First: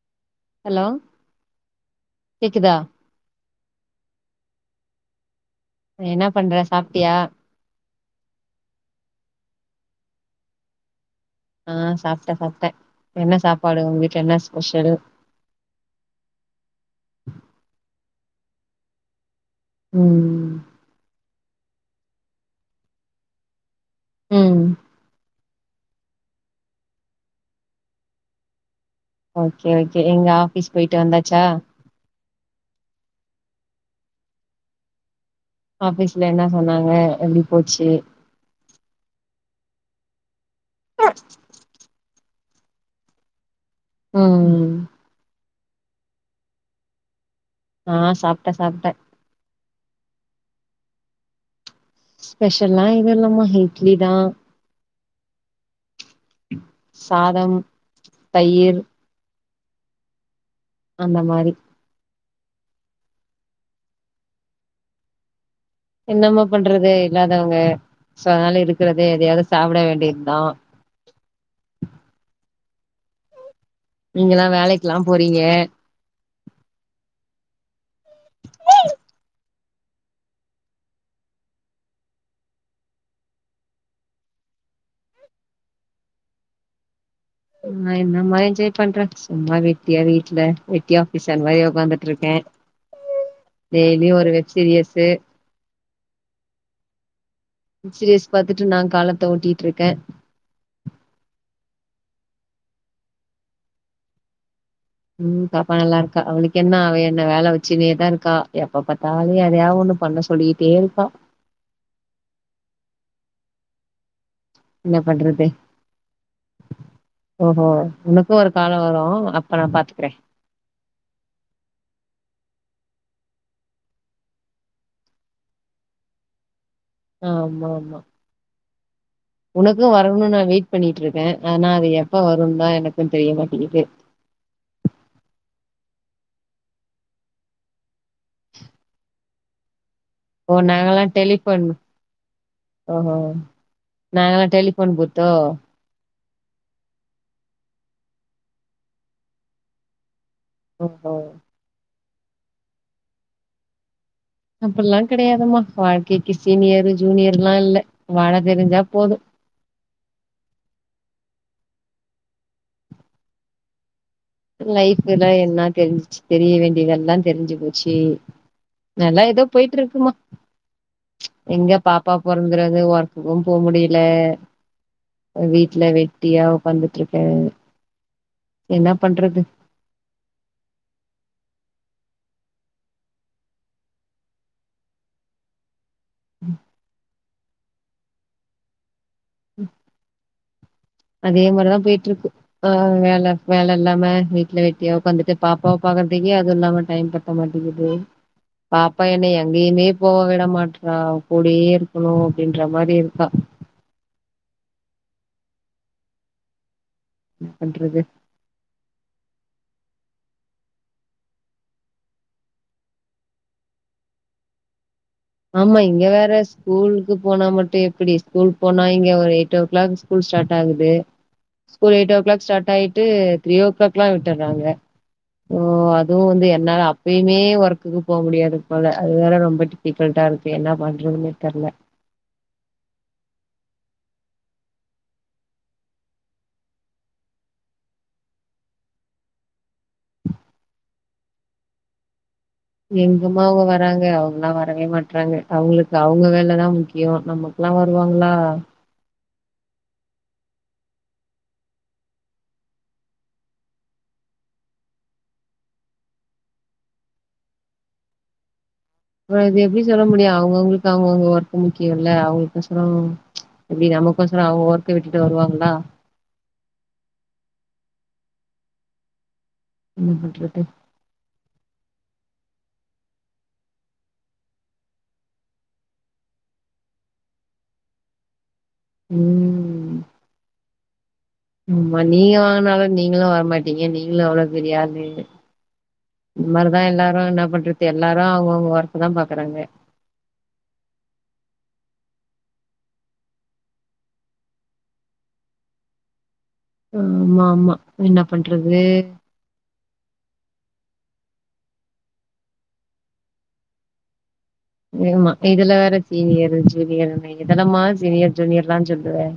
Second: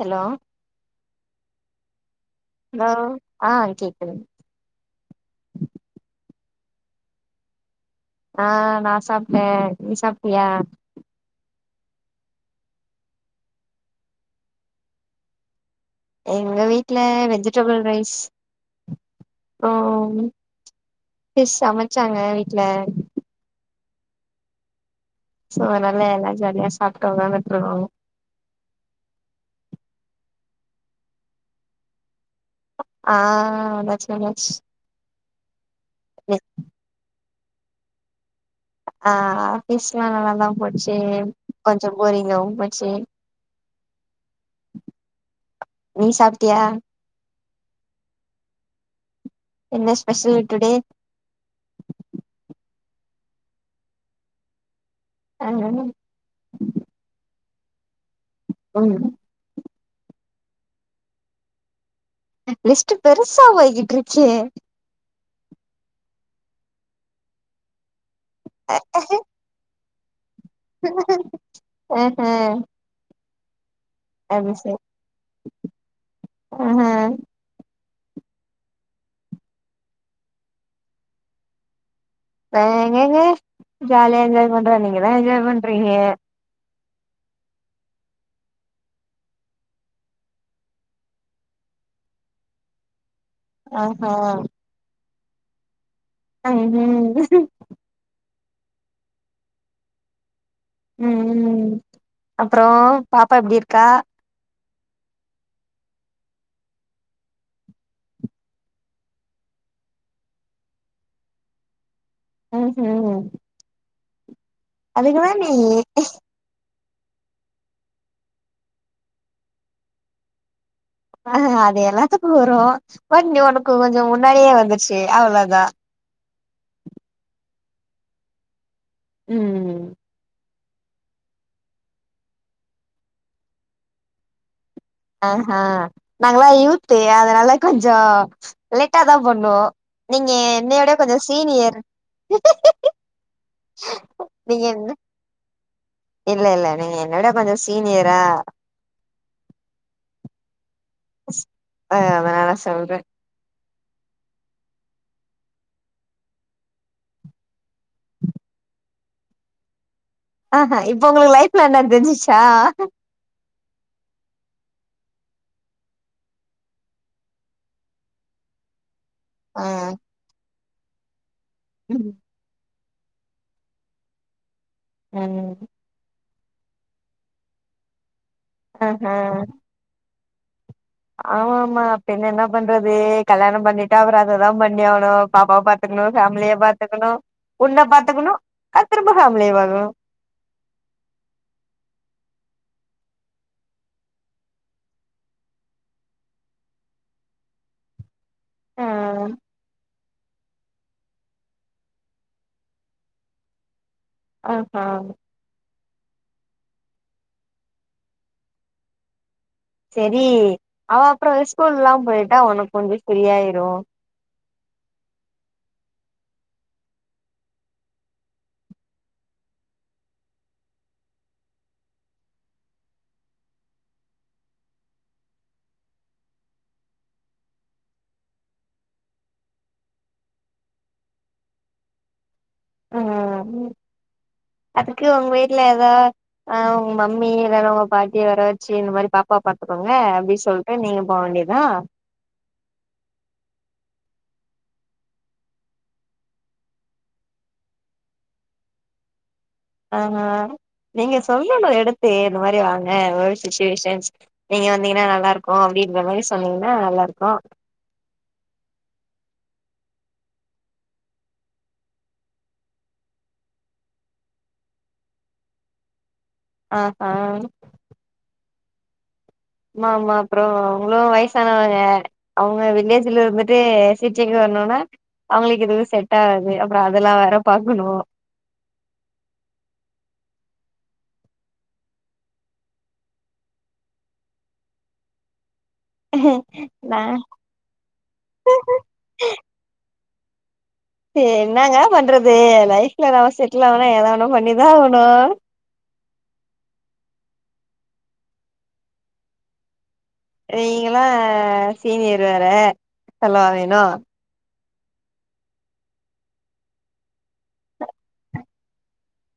Hello hello கேக்குதா hello ஆ கேக்குது என்ன பண்ற சாப்ட்டியா ஆ நா சாப்ட்டே நீ சாப்ட்டியா ஆ சாப்ட்டே சாப்ட்டே என்ன சாப்பாடு உங்க வீட்ல என்ன ஸ்பெஷலு எங்க வீட்ல வெஜிடபிள் ரைஸ் ஆ ம் ஃபிஷ் சமச்சாங்க வீட்ல ம் சோ அனால்லா எல்லா ஜாலியா சாப்ட்டோ வெலான்ட்டு இருந்தோ ஓகே ஓகே எங்க ஆபிஸ் போயிட்டு வந்தாச்சா ஆ வந்தாச்சு வந்தாச்சு ஆபீஸ்ல என்னா சொன்னாங்க எப்டி போச்சு ஆ ஆஃபீஸ்ல்லா நல்லாதா போச்சு கொஞ்சோ போரிங்காவு போச்சு ம் நீ சாப்ட்டியா ஆ சாப்ட்டே சாப்ட்டே என்ன ஸ்பெஷல் டுடே ஸ்பெஷல்லா எது இல்லாம இட்லி தா ஆ சாதம் தயிர் ம் அந்த மாரி லிஸ்ட்டு பெருசா போய்கிட்ருக்கே என்னமா பண்றது இல்லாதவங்க சோ அதனால இருக்கறத எதையாவ்து சாப்ட வேண்டிய தா அ ஆ நீங்களா வேலைக்லா போறீங்க ஆ ஹ ம் வே ஏங்கேங்கே ஜாலியா என்ஜாய் பண்ற நீங்கதா என்ஜாய் பண்றீங்க நா என்னமா என்ஜாய் பண்றே சும்மா வெட்டியா வீட்ல வெட்டியா ஆபீஸர் மாரி உக்காந்துட்டு இருக்கே டெய்லி ஆஹா ஒரு வெப் சீரியஸ் உஹம் உம் வெப் சீரியஸ் பாத்துட்டு நா காலத்த ஓட்டிட்டு இருக்கே ம் அப்றோ பாப்பா எப்டி இருக்கா ம் பாப்பா நல்லா இருக்கா அவளுக்கென்ன அவ என்ன வேல வச்சுன்னேதா இருக்கா எப்ப பாத்தாலு எதையாவ் ஒண்ணு பண்ண சொல்லிக்கி டெருப்பா ஹ ஹ என்ன பண்றது நீ ஓஹோ உனக்கு ஒரு காலோ வரு அப்ப நா பாத்துக்றே ஆஹ அது எல்லாத்துக்கு வரு பட் நீ உனக்கு கொஞ்சோ முன்னாடியே வந்துச்சு அவ்ளோதா அ ஆமா ஆமா ம் உனக்கம் வருன்னு நா வெயிட் பண்ணிட்ருக்கே ஆனா அது எப்ப வருன் தா எனக்கும் தெரிய மாட்டேங்கிது அ ஆ நாங்களா யூத்து அதனால கொஞ்சம் லேட்டா தா பண்ணுவோ நீங்க என்னையோட கொஞ்ச சீனியர் ஓ ஓ நாங்களா நீங்க என்ன டெலிஃபோன் பூத்தோ இல்ல இல்ல நீங்க என்னவிட கொஞ்சோ சீனியரா ஓ ஓ அதனாலா சொல்ற அப்பில்லா கெடையாதுமா வாழ்க்கைக்கு சீனியரு ஜூனியருலா இல்ல வாழ தெரிஞ்சா போதும் அ ஆ இப்ப உங்களுக்கு லைஃப்னா என்ன தெரிஞ்சிச்சா லைஃப்புனா என்ன தெரிஞ்சிச்சு தெரிய வேண்டியதெல்லா தெரிஞ்சு போச்சு நல்லா தா ஆ போயிட்ருக்குமா எங்க ம் பாப்பா பொற தூங்றது ஒர்க்குக்கும் போ முடியல ம் வீட்ல வெட் டியா உக்காந்துட்ருக்க என்ன ஆஹா பண்றது ஆமா பின்ன என்ன பண்றது கல்யாணம் பண்ணிட்டா அப்புறம் அததா பண்ணி ஆவுனு பாப்பாவ பாத் த்துக்கனு ஃபேமிலிய பாத்துக்கனு உன்ன பாத்துக்குனு அடுத் திரும்ப ஃபேமிலிய பாக்கனு அதே மாரிதா போய்ட்ருக்கு ஆ வேல வேல இல்லாம வீட்ல வெட்டியா உக்காந்துட்டு பாப்பாவ பாக்கறதக்கே அது இல்லாம டைம் ப பண்ண மாட்டிக்கிது ஆ பாப்பா என்ன எங்கேயுமே போவ விட மாட்றா கூடயே இருக்கணு அப்டின்ற மாரி இருக்கா அ ஆ இன்ன பண்றது செரி அவ அப்புறம் ஸ்கூல்லாம் போயிட்டா உனக்கு கொஞ்சோ சரியாயிரும் ஆமா இங்க வேற ஸ்கூலுக்கு போனா மட்டும் எப்பிடி ஸ்கூல் போனா இங்க ஒரு eight o'clock school start ஆகுது school eight o'clock start ஆயிட்டு த்ரி ஓ கிளாக்லா விட்டுறாங்க ஓ அதுவும் வந்து என்னால அப்பயுமே ஒர்க்குக்கு போ முடியாது போல அது வேற ரொம்ப டிப்ரென்டா இருக்கு என்ன பண்றதுன்னே தெர்ல ஆ அதுக்கு அவுங்க வீட்ல எதா ஆ உங்க மம்மி இல்லன்னா உங்க பாட்டிய வர வச்சு இந்த மாரி பாப்பாவ பாத்துக்கோங்க அப்டி சொல் அப்ப நீங்க போவேண்டிதா எங்கமா அவுங்க வராங்க அவங்கல்லா வரவே மாற்றாங்க அவுங்களுக்கு அவுங்க வேலதா முக்கியோ நம்ம எல்லா வருவாங்ளா ஆ நீங்க சொல்லணு எடுத்தே இந்த மாரி வாங்க [inaudible] நீங்க வந்தீங்கன்னா நல்லாருக்கு அப்டின்ற மாரி சொன்னீங்கன்னா நல்லாருக்கு அப்றோ இது எப்டி சொல்ல முடியு அவுங்கவுங்களுக்கு அவுங்கவுங்க ஒர்க்கு முக்கியோல்ல அவுங்களுக்கு சொல்லனு இப்டி நமுக்கொசுரம் அவுங்க ஒர்க் விட்டுட்டு வருவாங்ளா அ ஆ மாமா என்ன அப்புறோ பண்றது உன்னவ வயசானவங்க யார் அவுங்க வில்லேஜ்ல இருந்துட்டு சிட்டிக்கு வர்ணுனா அவுங்களுக்கு எதுவும் செட் ஆவாது அப்புறம் அதெல்லா வேற பாக்கணு ம் ஆமா நீங்க வாங்குனாலும் நீங்களு வரமாட்டீங்க நீங்களு அவ்ளோ பெரிய ஆளு இது மாரிதா நா எல்லாரு என்ன பண்றது எல்லாரு அவுங்கவுங்க ஒர்க்குதா பாக்குறாங்க என்னங்க பண்றது லைஃப்ல நம்ம செட்லு ஆவனா எதா வேணா பண்ணிதா ஆகணு ஆம்மாம்மா என்ன பண்றது நீங்களு சீனியர் வேற சொல்லவா வேணு ஏம்மா இதுல வேற சீனியரு ஜூனியர்ன்னு எதெல்லமா சீனியர் ஜூனியர்லாஞ் சொல்லுவ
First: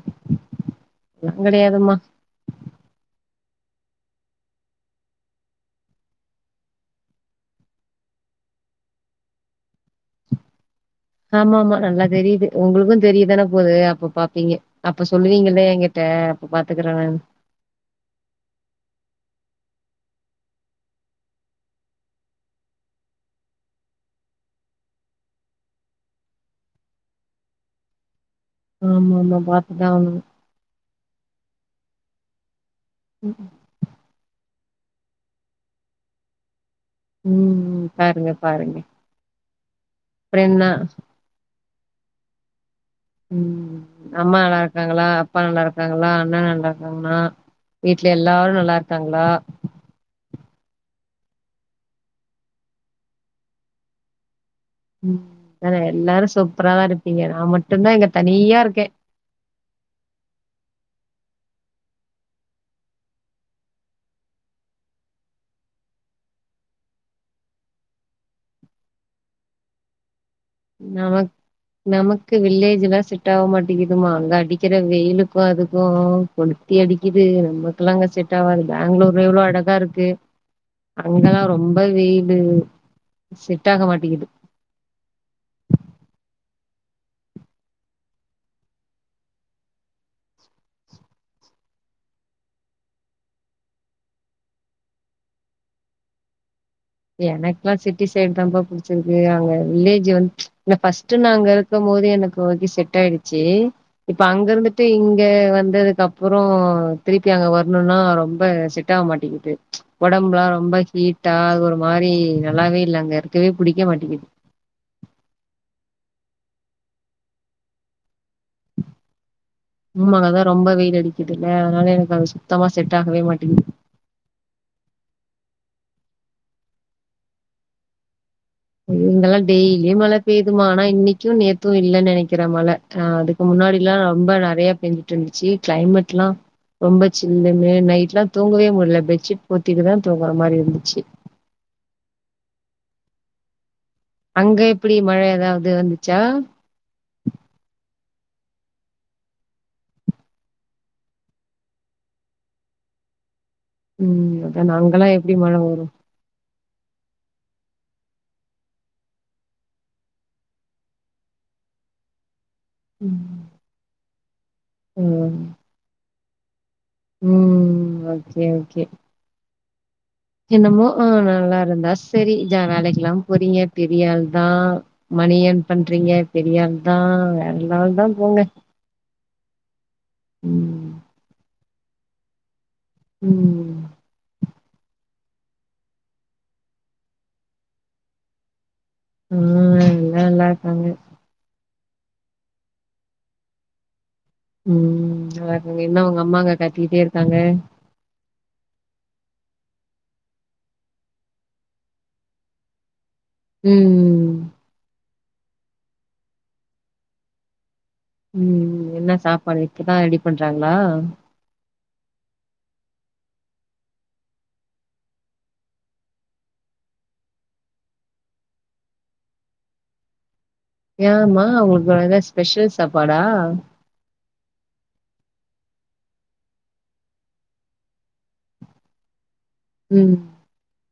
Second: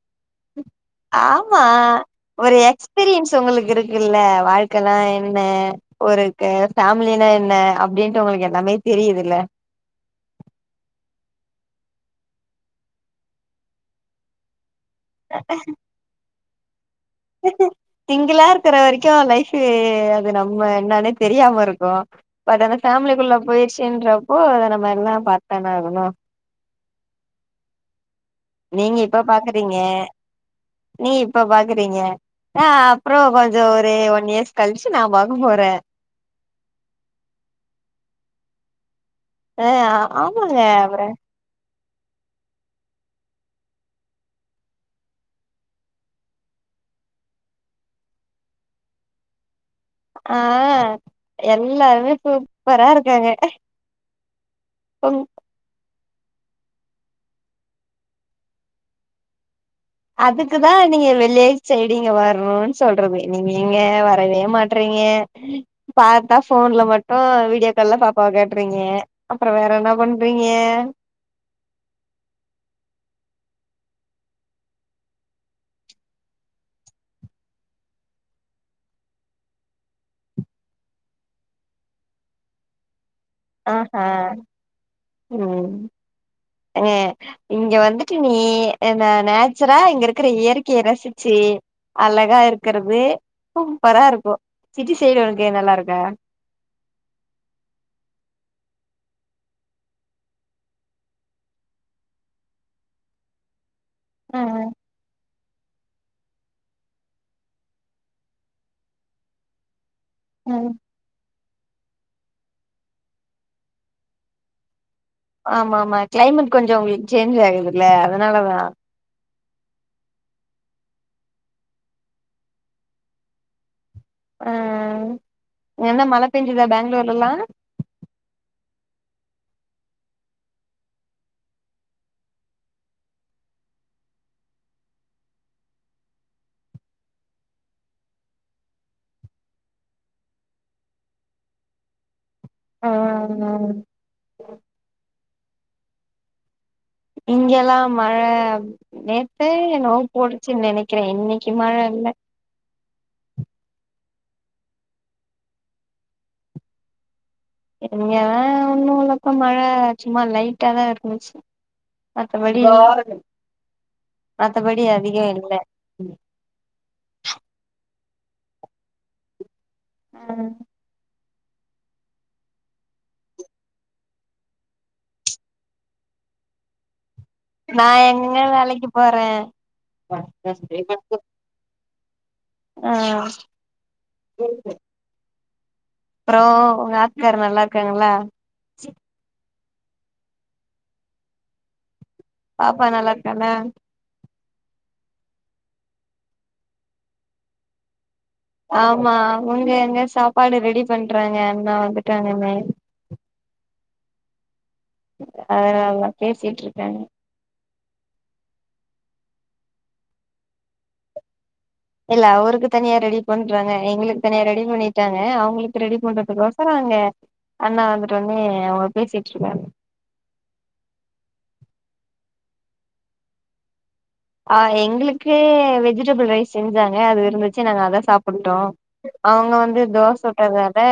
அதெல்லாம் ஆம்மா கெடையாதும்மா. ஒரு எக்ஸ்பீரியன்ஸ் உங்களுக்கு இருக்குல்ல வாழ்க்கன்னா என்ன ஒரு க ஃபேம்லினா என்ன அப்டின்ட்டு உங்ளுக்கு எல்லாமே தெரியுதுல்ல ஆமாம்மா நல்லா தெரியுது உங்களுக்கு தெரியுதானே போது அப்ப பாப்பீங்க அப்ப சொல்லுவீங்களே எங்கிட்ட அப்ப பாத்துக்குற நானு சிங்கிளா இருக்கற வரைக்கு லைஃப்பு அது நம்ம என்னன்னே தெரியாம இருக்கு பட் அந்த ஃபேம்லிக்குள்ள போயிச்சுன்றப்போ அத நம்ம எல்லா பாத்தான ஆகணு நீங்க இப்ப ஆமாமா பாக்குறீங்க பாத்துதான் ஆகணும். நீ இப்ப பாக்குறீங்க நா அப்றோ கொஞ்சோ ஒரு ஒன் இயர்ஸ் கல்ச்சி நா பாக்க போறே ம் ம் பாருங்க பாருங்க அ அப்புறம் ஆமாங்க என்ன? அப்ற ம் அம்மா நல்லாருக்கறாங்களா அப்பா நல்லாருக்கறாங்களா அண்ணா நல்லாருக்கரான்னா வீட்ல எல்லாரு நல்லாருக்காங்ளா ஆ எல்லாருமே சூப்பரா இருக்காங்க ம் உங்க அத்தான எல்லாரு சூப்பராதா இருப்பீங்க நா மட்டுந்தா இங்க தனியா இருக்கே அதுக்குதா நீங்க விள்ளேஜ் சைடு இங்க வர்னுன் சொல்றது நீங்க எங்க வரவே மாட்றீங்க பாத்தா ஃபோன்ல மட்டு வீடியோ கால்ல பாப்பா காட்றீங்க அப்பறோ வேற என்னா பண் நா நமுக்கு வில்லேஜ்ஜில்லா செட் ஆவ மாட்டிகிதுமா அங்க அடிக்கற வெயிலுக்கு அதுக்கு கொல்த்தி அடிக்கிது நமக்கெல்லா அங்க செட் ஆவாது பெங்ளூரு எவ்ளோ அழகா இருக்கு அங்கல்லா ரொம்ப வெயிலு செட் ஆ ஆக ஹா மாட்டேங்குது ம் ஏ இங்க வந்துட்டு நீ என்ன நேச்சுரா இங்க இருக்குற இயற்கைய ரசிச்சி அழகா இருக்கறது சூப்பரா இருப்போ சிட்டி சைடு உனக்கு நல்லா இருக்கா எனக்குல்லா சிட்டி சைட்டுதாம்ப புடிச்சிருக்கு அங்க வில்லேஜ்ஜூ வந்து ஃபர்ஸ்ட்டு நாங்க இருக் இருக்கும் போது எனக்கு ஓகே செட்டாயிடுச்சி இப்ப ஆ அங்க இருந்துட்டு இங்க வந்ததுக்கு அப் றோ திருப்பி அங்க வரணுனா ரொம்ப செட்டாவ மாட்டிகிது ஒடம்புலா ஆ ரொம்ப ஹீட்டா அது ஒரு மாரி நல்லாவே இல்ல அங்க இருக்கவே புடிக்க மாட்டிகிது ஆமாமா கிளைமேட் கொஞ்சோ உங்களுக் சேஞ்ச் ஆகுதுல்ல அதனாலதா ம்மாங்க அதா ரொம்ப வெயில் அடிக்குதுல்ல அதனால எனக்கு அது சுத்தமா செட் ஆகவே மாட்டிங்குது ஆ என்ன மழ பெஞ்சுதா பெங்ளூர்லலா இங்கெல்லா டெய்லியு மழ பெய்யுதுமா ஆனா இன்னக்கியு நேத்து இல்லன் நெனக்கிற மழ ஆ அதுக்கு முன்னாடில்லா ரொம்ப நறயா பேஞ்சிட்டு இருந்துச்சு கிளைமேட்ல்லா ரொம்ப சில்லுனு நைட்லா தூங்கவே முட்ல பெட்ஷீட் போத்திட்டுதா தூங்குற மாரி இருந்துச்சு ஓ‌ நானு அங்க எப்புடி மழ ஏதாவது வந்துச்சா இங்கெல்லா மழ நேத்தே நோ போடுச்சுன்னு நெனைக்கற இன்னிக்கு மழ இல்ல ம் அதான அங்கெல்லா எப்டி மழ வரு இங்கலா ஒன்னு இல்லக்கா மழ சும்மா லைட்டாதா இருந்துச்சு மத்தபடி மத்தபடி அதிகோ ம் இல்ல ம் ஓக்கே ஓக்கே என்னமோ ஆ நல்லாருந்தா செரி தா வேலக்கெல்லா போரிங்க பெரியாள்தா மணி எர்ன் பண்றீங்க பெரியாள்தா நா எங்க வேலைக்கு போற ம் ஆ ம் ‌இருக்கு அப்றோ ஒங்க ஆத்துக்கார் நல்லா இருக்காங்களா ம் எல்லா நல்லா இருக்காங்க பாப்பா நல்லாருக்காளா ம் நல்லாருக்காங்க என்ன ஒங்க அம்மா அங்க கத்தி கிட்டே இருக்காங்க ஆமா அவுங்க அங்க சாப்பாடு ரெடி பண்றாங்க அண்ணா வந்துட்டாங்கன்னு ம் அதனால பேசிட்டு இருக்காங்க ம் என்ன சாப்பாடு இப்பதா ரெடி பண்றாங்ளா இல்ல அவருக்கு தனியா ரெடி பண்றாங்க எங்களுக்கு தனியா ரெடி பண்ணிட்டாங்க அவுங்ளுக்கு ரெடி பண்றதுக்கோசரோ எங்க அண்ணா வந்துட்டோனே அவ பேசிட்டு இருக்காங்க ஏமா அவுங்ளுக்கு எதனா ஸ்பெஷல் சாப்பாடா ஆ எங்குளுக்கு வெஜிடபுள் ரைஸ் செஞ்சாங்க அது இருந்துச்சு நாங்க அத சாப்புட்டோ அவங்க வந் ண்ணா ம் தோச சுட்டாங்க அதா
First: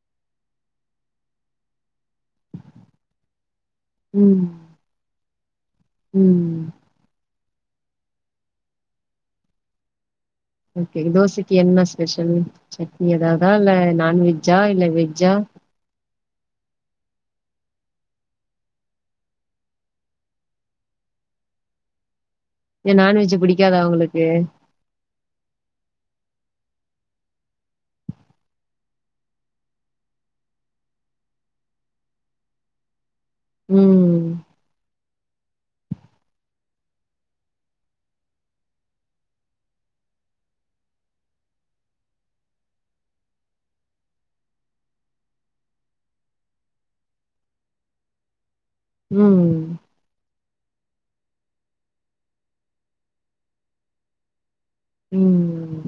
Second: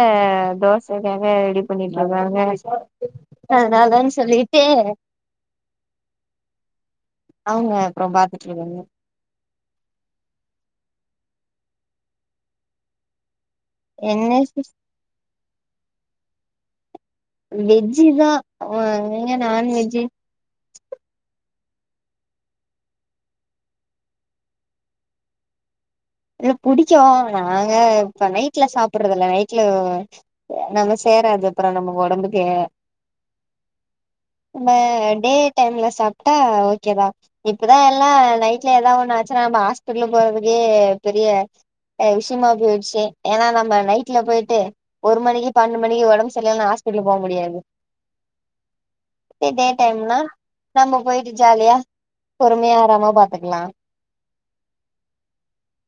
தோசைக்காக ரெடி பண்ணிட்டு இருக்காங்க ஆ நாந்தானு ம் சொல்லிட்டு ம் அவுங்க அப்றோ பாத்துட்டு இருக்காங்க ஓகே தோசைக்கி என்ன ஸ்பெஷலு சட்னி எததா இல்ல என்ன நான்வெஜ்ஜா சிஸ் இல்ல வெஜ்ஜா வெஜ்ஜிதா ஆ எங்க நான்வெஜ்ஜி ஏ நான்வெஜ்ஜி பிடிக்காதா அவுங்களுக்கு இல்ல புடிக்கு நாங்க இப்ப நைட்ல சாப்டறது இல்ல நைட்ல நம்ம சேராது அப்றோ நம்ம ஒடம்புக்கே ம்ம் நா டே டைம்ல சாப்ட்டா ஓக்கேதா இப்பதா எல்லா நைட்ல ஏதாவொண்ணு ஆச்சுன்னா நா ஹாஸ்பிட்டல்லுக் போறதுக்கே பெரிய அ விஷ்யமா போய்ருச்சு ஏனா நம்ம நைட்ல போய்ட்டு ஒரு மணிக்கி பன்னண்டு மணிக்கி ஒடம்பு சர்லனு ஹாஸ்பிட்டலு போ முடியாது இதே டே ம் டைம்னா நம்ம போயிட்டு ஜாலியா பொறுமையா ஆராம பாத்துக்குலா ம்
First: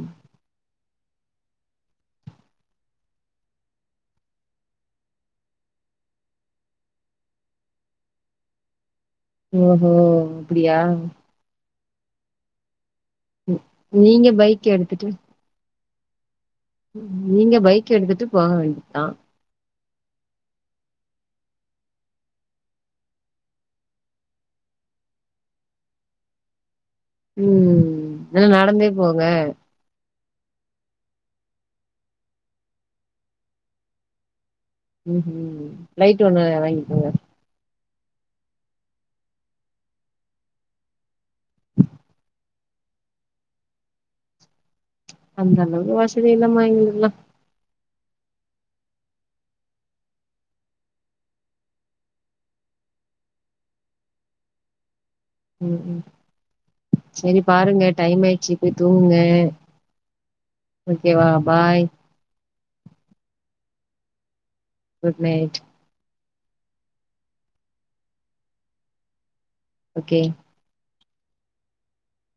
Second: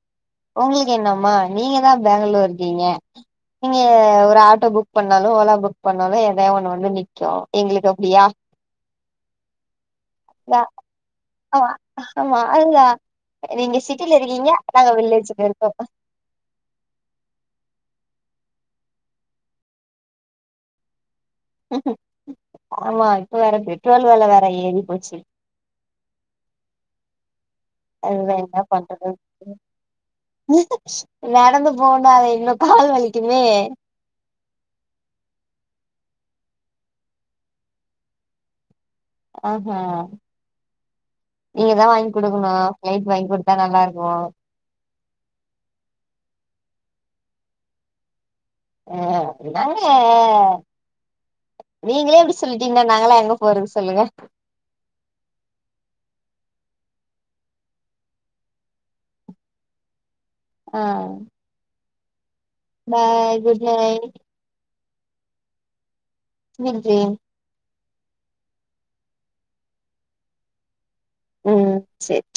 உங்குளுக்கு என்னம்மா நீங்க தா பெங்களூர் இருக்கீங்க நீங்க ஒரு ஆட்டோ புக் பண்ணாலு ஓலா புக் பண்ணாலு ஏதாது ஒன்னு வந்து நிக்கு எங்களுக்கு அப்டியா ஓஹோ யா அப்டியா ஆமா ஆமா அதுதா நீங்க சிட்டில இருக்கீங்க பைக் நாங்க எடுத்துட்டு வில்லேஜ்ல இருக்கோ நீங்க பைக் எடுத்துட்டு போக வேண்டியதுதா ஆமா இப்ப வேற பெட்ரோல் வெல வேற ஏறி போச்சு ம் அதுதா ஆனா என்ன நடந்தே பண்றது போங்க நடந்து போனா இன்னு கால் வலிக்குமே ம் ம் பிலைட் ஒண்ணு வாங்கி கோங்க ஆஹா நீங்க தா வாங்கி குடுக்கணு பிளைட் வாங்கி் குடுத்தா நல்லாருக்கு அந்தளவுக்கு வசதி இல்லமா எங்களுக்குல்லா அ இந்தாங்க நீங்களே இப்டி சொல்லிட்டீங்ன்னா நாங்களா எங்க போறது சொல்லுங்க ம் ம் செரி பாருங்க டைம் ஆயிடுச்சு போய் தூங்குங்க ஆ ஓகே வா bye bye good night good night [unintelligible] okay ம் சேரி